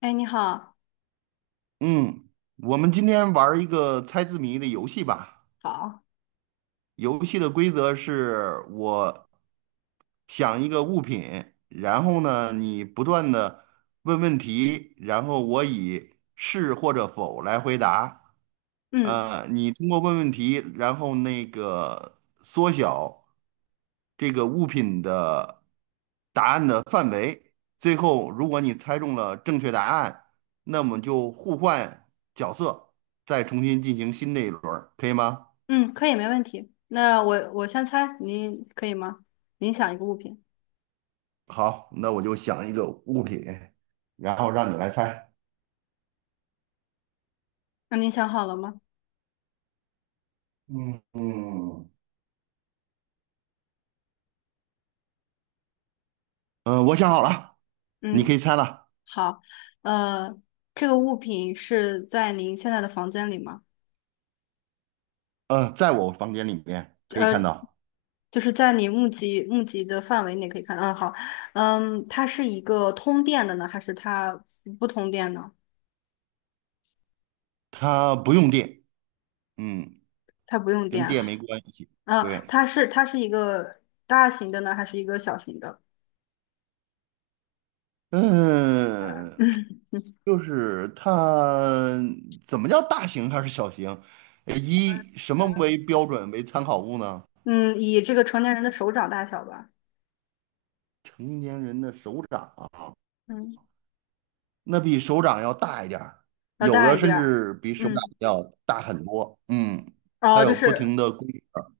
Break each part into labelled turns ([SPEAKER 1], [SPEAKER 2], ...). [SPEAKER 1] 哎，你好。
[SPEAKER 2] 嗯，我们今天玩儿一个猜字谜的游戏吧。
[SPEAKER 1] 好，
[SPEAKER 2] 游戏的规则是我想一个物品，然后呢，你不断的问问题，然后我以是或者否来回答。
[SPEAKER 1] 嗯
[SPEAKER 2] 你通过问问题，然后那个缩小这个物品的答案的范围。最后，如果你猜中了正确答案，那么就互换角色，再重新进行新的一轮儿可以吗？
[SPEAKER 1] 嗯，可以，没问题。那我先猜，您可以吗？您想一个物品。
[SPEAKER 2] 好，那我就想一个物品，然后让你来猜。
[SPEAKER 1] 那您想好了吗？
[SPEAKER 2] 嗯嗯，嗯，我想好了，你可以
[SPEAKER 1] 嗯，
[SPEAKER 2] 猜了。
[SPEAKER 1] 好，呃，这个物品是在您现在的房间里吗？
[SPEAKER 2] 在我房间里面可以看到，
[SPEAKER 1] 就是在你目及的范围内可以看。嗯，好。嗯，它是一个通电的呢，还是它不通电呢？
[SPEAKER 2] 它不用电。嗯。
[SPEAKER 1] 它不用
[SPEAKER 2] 跟
[SPEAKER 1] 电啊。
[SPEAKER 2] 电没关系。
[SPEAKER 1] 啊，
[SPEAKER 2] 对，
[SPEAKER 1] 它是一个大型的呢，还是一个小型的？
[SPEAKER 2] 嗯，
[SPEAKER 1] 嗯。
[SPEAKER 2] 就是它怎么叫大型还是小型？以什么 为标准为参考物呢？
[SPEAKER 1] 嗯，以这个成年人的手掌大小吧。
[SPEAKER 2] 成年人的手掌啊，
[SPEAKER 1] 嗯，
[SPEAKER 2] 那比手掌要大一点儿，
[SPEAKER 1] 要
[SPEAKER 2] 有
[SPEAKER 1] 大
[SPEAKER 2] 的
[SPEAKER 1] 一
[SPEAKER 2] 甚
[SPEAKER 1] 点儿。
[SPEAKER 2] 至比手掌
[SPEAKER 1] 嗯，
[SPEAKER 2] 要大很多。嗯，它
[SPEAKER 1] 哦，就
[SPEAKER 2] 有不停
[SPEAKER 1] 是
[SPEAKER 2] 的规格儿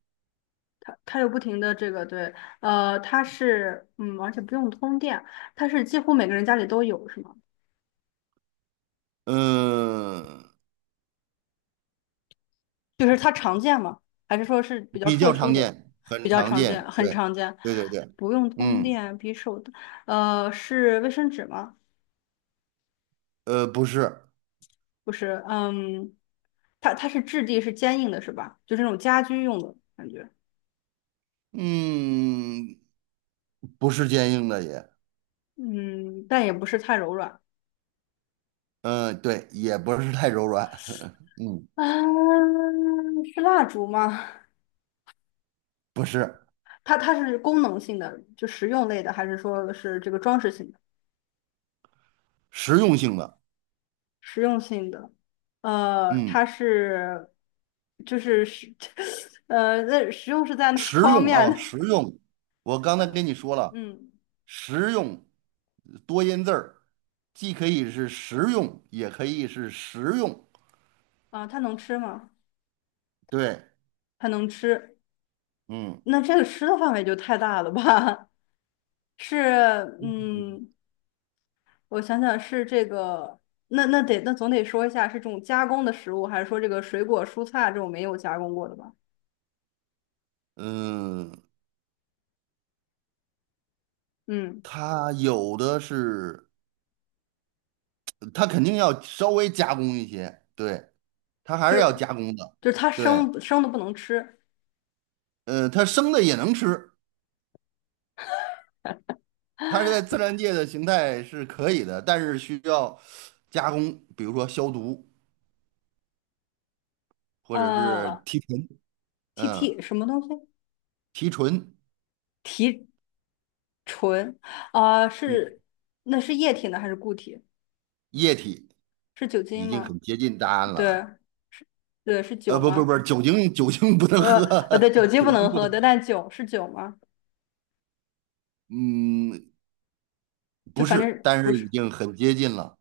[SPEAKER 1] 它，它有不停的这个，对。它是，嗯，而且不用通电，它是几乎每个人家里都有，是吗？
[SPEAKER 2] 嗯，
[SPEAKER 1] 就是它常见吗？还是说是比较
[SPEAKER 2] 比
[SPEAKER 1] 特
[SPEAKER 2] 较
[SPEAKER 1] 殊
[SPEAKER 2] 常
[SPEAKER 1] 的？
[SPEAKER 2] 见，
[SPEAKER 1] 比
[SPEAKER 2] 很
[SPEAKER 1] 较
[SPEAKER 2] 常
[SPEAKER 1] 常见，
[SPEAKER 2] 见。
[SPEAKER 1] 很
[SPEAKER 2] 对，
[SPEAKER 1] 常见。
[SPEAKER 2] 对对对，
[SPEAKER 1] 不用通
[SPEAKER 2] 嗯，
[SPEAKER 1] 电，比手的，是卫生纸吗？
[SPEAKER 2] 不是，
[SPEAKER 1] 不是。嗯，它是质地是坚硬的，是吧？就是那种家居用的感觉。
[SPEAKER 2] 嗯，不是坚硬的也。
[SPEAKER 1] 嗯，但也不是太柔软。
[SPEAKER 2] 嗯，对，也不是太柔软，嗯，
[SPEAKER 1] 啊，是蜡烛吗？
[SPEAKER 2] 不是
[SPEAKER 1] 它是功能性的，就实用类的，还是说是这个装饰性的？
[SPEAKER 2] 实用性的，
[SPEAKER 1] 实用性的。呃，它
[SPEAKER 2] 嗯，
[SPEAKER 1] 是就是是 那实用是在哪
[SPEAKER 2] 实
[SPEAKER 1] 方
[SPEAKER 2] 用
[SPEAKER 1] 面
[SPEAKER 2] 啊，
[SPEAKER 1] 呢？
[SPEAKER 2] 实用。我刚才跟你说 了，
[SPEAKER 1] 嗯。
[SPEAKER 2] 实用多音字儿，既可以是实用，也可以是实用。
[SPEAKER 1] 啊，它能吃吗？
[SPEAKER 2] 对，
[SPEAKER 1] 它能吃。
[SPEAKER 2] 嗯
[SPEAKER 1] 那这个吃的范围就太大了吧？是。嗯，我想想是这个。那得总得说一下是这种加工的食物，还是说这个水果蔬菜这种没有加工过的吧？
[SPEAKER 2] 嗯，
[SPEAKER 1] 嗯。
[SPEAKER 2] 它有的是，它肯定要稍微加工一些，对，它还
[SPEAKER 1] 就
[SPEAKER 2] 是要
[SPEAKER 1] 是
[SPEAKER 2] 加工的，
[SPEAKER 1] 就是它
[SPEAKER 2] 对，
[SPEAKER 1] 生生的不能吃。
[SPEAKER 2] 它生的也能吃，它是在自然界的形态是可以的，但是需要加工，比如说消毒或者是
[SPEAKER 1] 呃
[SPEAKER 2] 提纯，
[SPEAKER 1] ，T
[SPEAKER 2] 嗯
[SPEAKER 1] T 什么东西？
[SPEAKER 2] 提纯
[SPEAKER 1] 提纯。啊、
[SPEAKER 2] 嗯，
[SPEAKER 1] 是。那是液体呢还是固体？
[SPEAKER 2] 液体，
[SPEAKER 1] 是酒
[SPEAKER 2] 已
[SPEAKER 1] 精
[SPEAKER 2] 经
[SPEAKER 1] 吗？
[SPEAKER 2] 很接近答案
[SPEAKER 1] 对。
[SPEAKER 2] 了。
[SPEAKER 1] 对，是酒
[SPEAKER 2] 不不
[SPEAKER 1] 吗？
[SPEAKER 2] 不，酒精酒精不能
[SPEAKER 1] 呃
[SPEAKER 2] 喝，
[SPEAKER 1] 对，酒 精不
[SPEAKER 2] 酒精
[SPEAKER 1] 能
[SPEAKER 2] 不
[SPEAKER 1] 喝
[SPEAKER 2] 能
[SPEAKER 1] 的，
[SPEAKER 2] 喝。
[SPEAKER 1] 但酒是酒吗？
[SPEAKER 2] 嗯，
[SPEAKER 1] 就
[SPEAKER 2] 不
[SPEAKER 1] 反
[SPEAKER 2] 是，
[SPEAKER 1] 正
[SPEAKER 2] 但
[SPEAKER 1] 不
[SPEAKER 2] 是已
[SPEAKER 1] 是。
[SPEAKER 2] 经很接近了，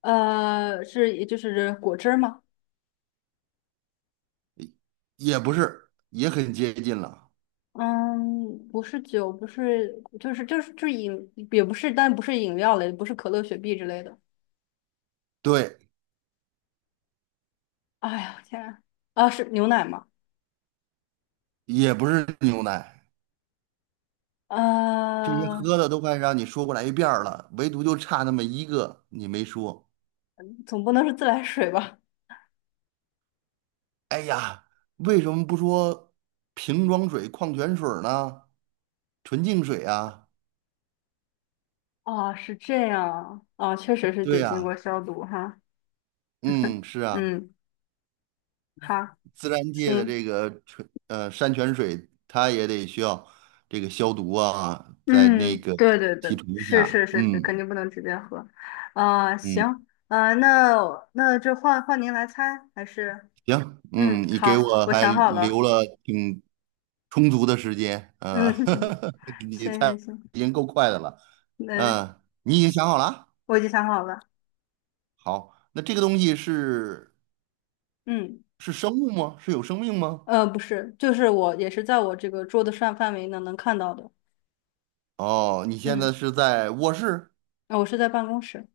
[SPEAKER 1] 是也就是果汁儿吗？
[SPEAKER 2] 也不是，也很接近了。
[SPEAKER 1] 嗯，不是酒，不是，就是饮，也不是，但不是饮料类，不是可乐、雪碧之类的。
[SPEAKER 2] 对，
[SPEAKER 1] 哎呀，天啊。啊，是牛奶吗？
[SPEAKER 2] 也不是牛奶，这些
[SPEAKER 1] 呃，
[SPEAKER 2] 喝的都快让你说过来一遍儿了，唯独就差那么一个你没说。
[SPEAKER 1] 总不能是自来水吧？
[SPEAKER 2] 哎呀，为什么不说瓶装水、矿泉水儿呢？纯净水啊，
[SPEAKER 1] 哦，是这样，啊，确实是
[SPEAKER 2] 对
[SPEAKER 1] 得经过
[SPEAKER 2] 呀，
[SPEAKER 1] 消毒哈。
[SPEAKER 2] 嗯，是啊，
[SPEAKER 1] 嗯，好，
[SPEAKER 2] 自然界的
[SPEAKER 1] 行。
[SPEAKER 2] 这个纯山泉水，它也得需要这个消毒啊，在那
[SPEAKER 1] 嗯，
[SPEAKER 2] 个
[SPEAKER 1] 对对对，
[SPEAKER 2] 提纯一
[SPEAKER 1] 是是
[SPEAKER 2] 下，
[SPEAKER 1] 是是，肯
[SPEAKER 2] 嗯
[SPEAKER 1] 定不能直接喝。啊、行。
[SPEAKER 2] 嗯，
[SPEAKER 1] 啊、那那这换换您来猜，还是
[SPEAKER 2] 行，
[SPEAKER 1] 嗯，
[SPEAKER 2] 嗯，你给
[SPEAKER 1] 好，
[SPEAKER 2] 我
[SPEAKER 1] 我
[SPEAKER 2] 还
[SPEAKER 1] 想好了。
[SPEAKER 2] 留了挺充足的时间，
[SPEAKER 1] 嗯，
[SPEAKER 2] 你
[SPEAKER 1] 行
[SPEAKER 2] 猜
[SPEAKER 1] 行行，
[SPEAKER 2] 已经够快的了，
[SPEAKER 1] 那
[SPEAKER 2] 你已经想好了啊？
[SPEAKER 1] 我已经想好了。
[SPEAKER 2] 好，那这个东西是。
[SPEAKER 1] 嗯，
[SPEAKER 2] 是生物吗？是有生命吗？
[SPEAKER 1] 不是，就是我也是在我这个桌子上范围呢能看到的。
[SPEAKER 2] 哦，你现在
[SPEAKER 1] 嗯，
[SPEAKER 2] 是在卧室、
[SPEAKER 1] 呃我是在办公室。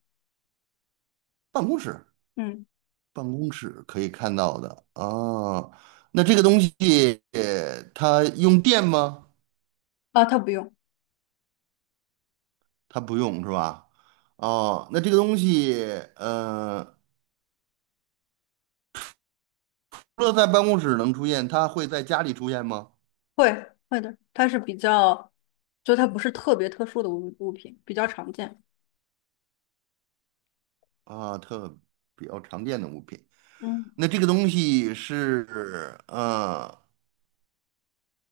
[SPEAKER 2] 办公室，
[SPEAKER 1] 嗯，
[SPEAKER 2] 办公室可以看到的啊。那这个东西它用电吗？
[SPEAKER 1] 啊，他不用。
[SPEAKER 2] 它不用是吧？哦，那这个东西呃，除了在办公室能出现，它会在家里出现吗？
[SPEAKER 1] 会。会的，它是比较，就它不是特别特殊的物品，比较常见。
[SPEAKER 2] 啊，特比较常见的物品。
[SPEAKER 1] 嗯，
[SPEAKER 2] 那这个东西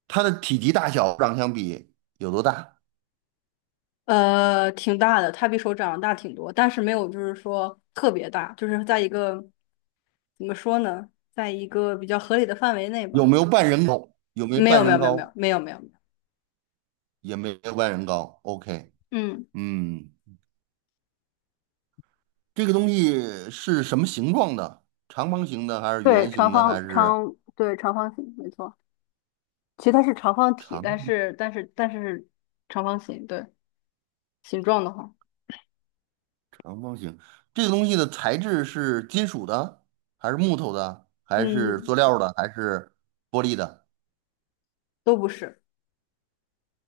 [SPEAKER 2] 它的体积大小上相比有多大？
[SPEAKER 1] 挺大的，它比手掌大挺多，但是没有就是说特别大，就是在一个怎么说呢，在一个比较合理的范围内
[SPEAKER 2] 有
[SPEAKER 1] 吧。
[SPEAKER 2] 没有半人高？有没有
[SPEAKER 1] 没有
[SPEAKER 2] 半
[SPEAKER 1] 没
[SPEAKER 2] 人
[SPEAKER 1] 有没有没有
[SPEAKER 2] 高？
[SPEAKER 1] 没有没有没有。
[SPEAKER 2] 也没有半人高。OK,
[SPEAKER 1] 嗯，
[SPEAKER 2] 嗯，这个东西是什么形状的？长方形的还是
[SPEAKER 1] 对，
[SPEAKER 2] 圆
[SPEAKER 1] 长
[SPEAKER 2] 形的？还
[SPEAKER 1] 方
[SPEAKER 2] 是
[SPEAKER 1] 长，对，长方形，没错。其实它是长方
[SPEAKER 2] 长
[SPEAKER 1] 体，但是长方形，对，形状的话，
[SPEAKER 2] 长方形？这个东西的材质是金属的，还是木头的，还是
[SPEAKER 1] 嗯，
[SPEAKER 2] 塑料的，还是玻璃的？
[SPEAKER 1] 都不是。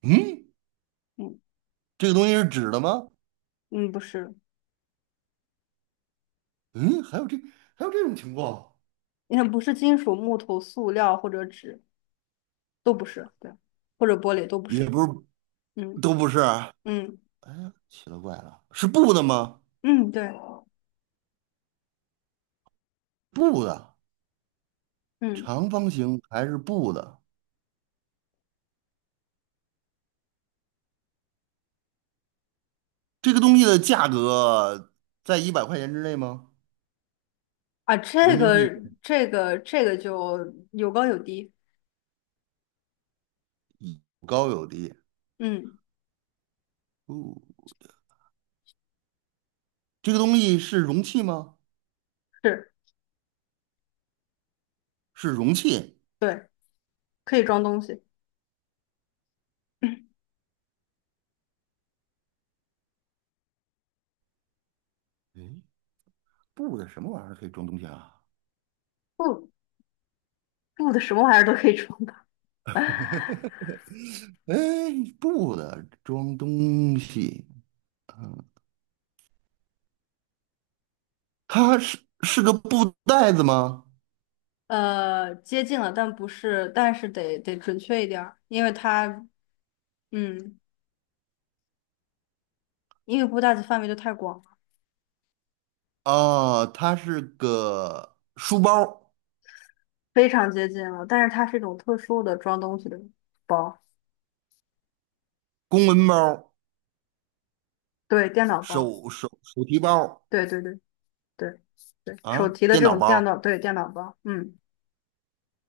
[SPEAKER 2] 嗯，
[SPEAKER 1] 嗯
[SPEAKER 2] 这个东西是纸的吗？
[SPEAKER 1] 嗯，不是。
[SPEAKER 2] 嗯，还有这还有这种情况，
[SPEAKER 1] 你看，不是金属、木头、塑料或者纸，都不是，对，或者玻璃都不
[SPEAKER 2] 也
[SPEAKER 1] 是。
[SPEAKER 2] 不是
[SPEAKER 1] 嗯
[SPEAKER 2] 都不是啊
[SPEAKER 1] 嗯
[SPEAKER 2] 奇了怪了，是布的吗？
[SPEAKER 1] 嗯，对。
[SPEAKER 2] 布的，
[SPEAKER 1] 嗯
[SPEAKER 2] 长方形还是布的？这个东西的价格在100块钱之内吗？
[SPEAKER 1] 啊，
[SPEAKER 2] 人
[SPEAKER 1] 这
[SPEAKER 2] 民
[SPEAKER 1] 个
[SPEAKER 2] 币
[SPEAKER 1] 这个这个就有高有低。
[SPEAKER 2] 有高有低。
[SPEAKER 1] 嗯，
[SPEAKER 2] 哦，这个东西是容器吗？
[SPEAKER 1] 是。
[SPEAKER 2] 是容器。
[SPEAKER 1] 对，可以装东西。
[SPEAKER 2] 诶，布的什么玩意儿可以装东西啊？
[SPEAKER 1] 布。布的什么玩意儿都可以装的。
[SPEAKER 2] 哎，布的装东西，它是个布袋子吗？
[SPEAKER 1] 接近了，但不是，但是得准确一点儿，因为它，嗯，因为布袋子范围就太广了。
[SPEAKER 2] 啊，它是个书包、
[SPEAKER 1] 非常接近了，但是它是一种特殊的装东西的包。
[SPEAKER 2] 公文包、
[SPEAKER 1] 对，电脑包。
[SPEAKER 2] 手提包
[SPEAKER 1] 对对对。对对，手
[SPEAKER 2] 啊，
[SPEAKER 1] 提的
[SPEAKER 2] 电
[SPEAKER 1] 这
[SPEAKER 2] 脑
[SPEAKER 1] 种电脑，
[SPEAKER 2] 包。
[SPEAKER 1] 对，电脑包。嗯，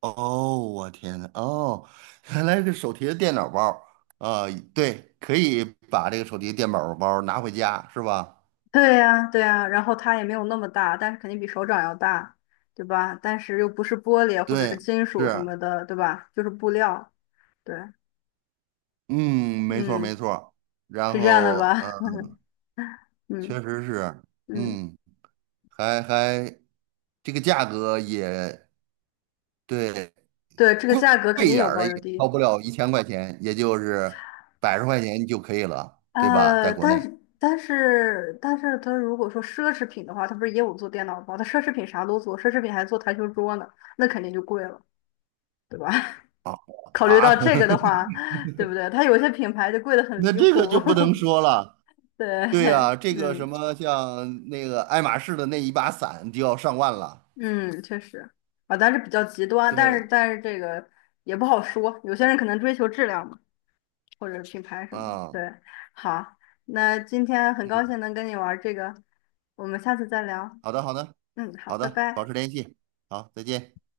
[SPEAKER 2] 哦，我天呐，哦，原来是个手提的电脑包儿啊，对，可以把这个手提电脑包儿拿回家，是吧？
[SPEAKER 1] 对呀，对呀，然后它也没有那么大，但是肯定比手掌要大，对吧？但是又不是玻璃或者是
[SPEAKER 2] 对，
[SPEAKER 1] 金
[SPEAKER 2] 是，
[SPEAKER 1] 属什么的，对吧？就是布料。对，
[SPEAKER 2] 嗯，没错儿没
[SPEAKER 1] 嗯，
[SPEAKER 2] 错儿然
[SPEAKER 1] 是这样的
[SPEAKER 2] 后，
[SPEAKER 1] 吧？嗯
[SPEAKER 2] 确实是，
[SPEAKER 1] 嗯，
[SPEAKER 2] 嗯，还这个价格也对，
[SPEAKER 1] 对，这个
[SPEAKER 2] 贵
[SPEAKER 1] 价格肯
[SPEAKER 2] 贵一
[SPEAKER 1] 定
[SPEAKER 2] 点
[SPEAKER 1] 有
[SPEAKER 2] 儿的
[SPEAKER 1] 高
[SPEAKER 2] 也
[SPEAKER 1] 有
[SPEAKER 2] 超
[SPEAKER 1] 低。
[SPEAKER 2] 不了1000块钱，也就是百十块钱就可以了，对吧？在
[SPEAKER 1] 呃，
[SPEAKER 2] 国
[SPEAKER 1] 但
[SPEAKER 2] 内
[SPEAKER 1] 是但是但是它如果说奢侈品的话，它不是也有做电脑包？它奢侈品啥都做，奢侈品还做台球桌呢，那肯定就贵了，对吧？
[SPEAKER 2] 啊
[SPEAKER 1] 考虑到
[SPEAKER 2] 啊，
[SPEAKER 1] 这个的 话，对不对？它有些品牌就贵得很
[SPEAKER 2] 那
[SPEAKER 1] 离
[SPEAKER 2] 这个
[SPEAKER 1] 谱。
[SPEAKER 2] 就不能说了。
[SPEAKER 1] 对。
[SPEAKER 2] 对啊，这个
[SPEAKER 1] 嗯
[SPEAKER 2] 什么像那个爱马仕的那一把伞就要上万了。
[SPEAKER 1] 嗯，确实。啊，但是比较极端，但是
[SPEAKER 2] 对，
[SPEAKER 1] 但是这个也不好说，有些人可能追求质量嘛，或者品牌什么
[SPEAKER 2] 啊，
[SPEAKER 1] 的，对。好，那今天很高
[SPEAKER 2] 嗯，
[SPEAKER 1] 兴能跟你玩这个，我们下次再聊。
[SPEAKER 2] 好的，好的，
[SPEAKER 1] 嗯，好，
[SPEAKER 2] 好
[SPEAKER 1] 拜
[SPEAKER 2] 的，保
[SPEAKER 1] 拜。
[SPEAKER 2] 持联系，好，再见。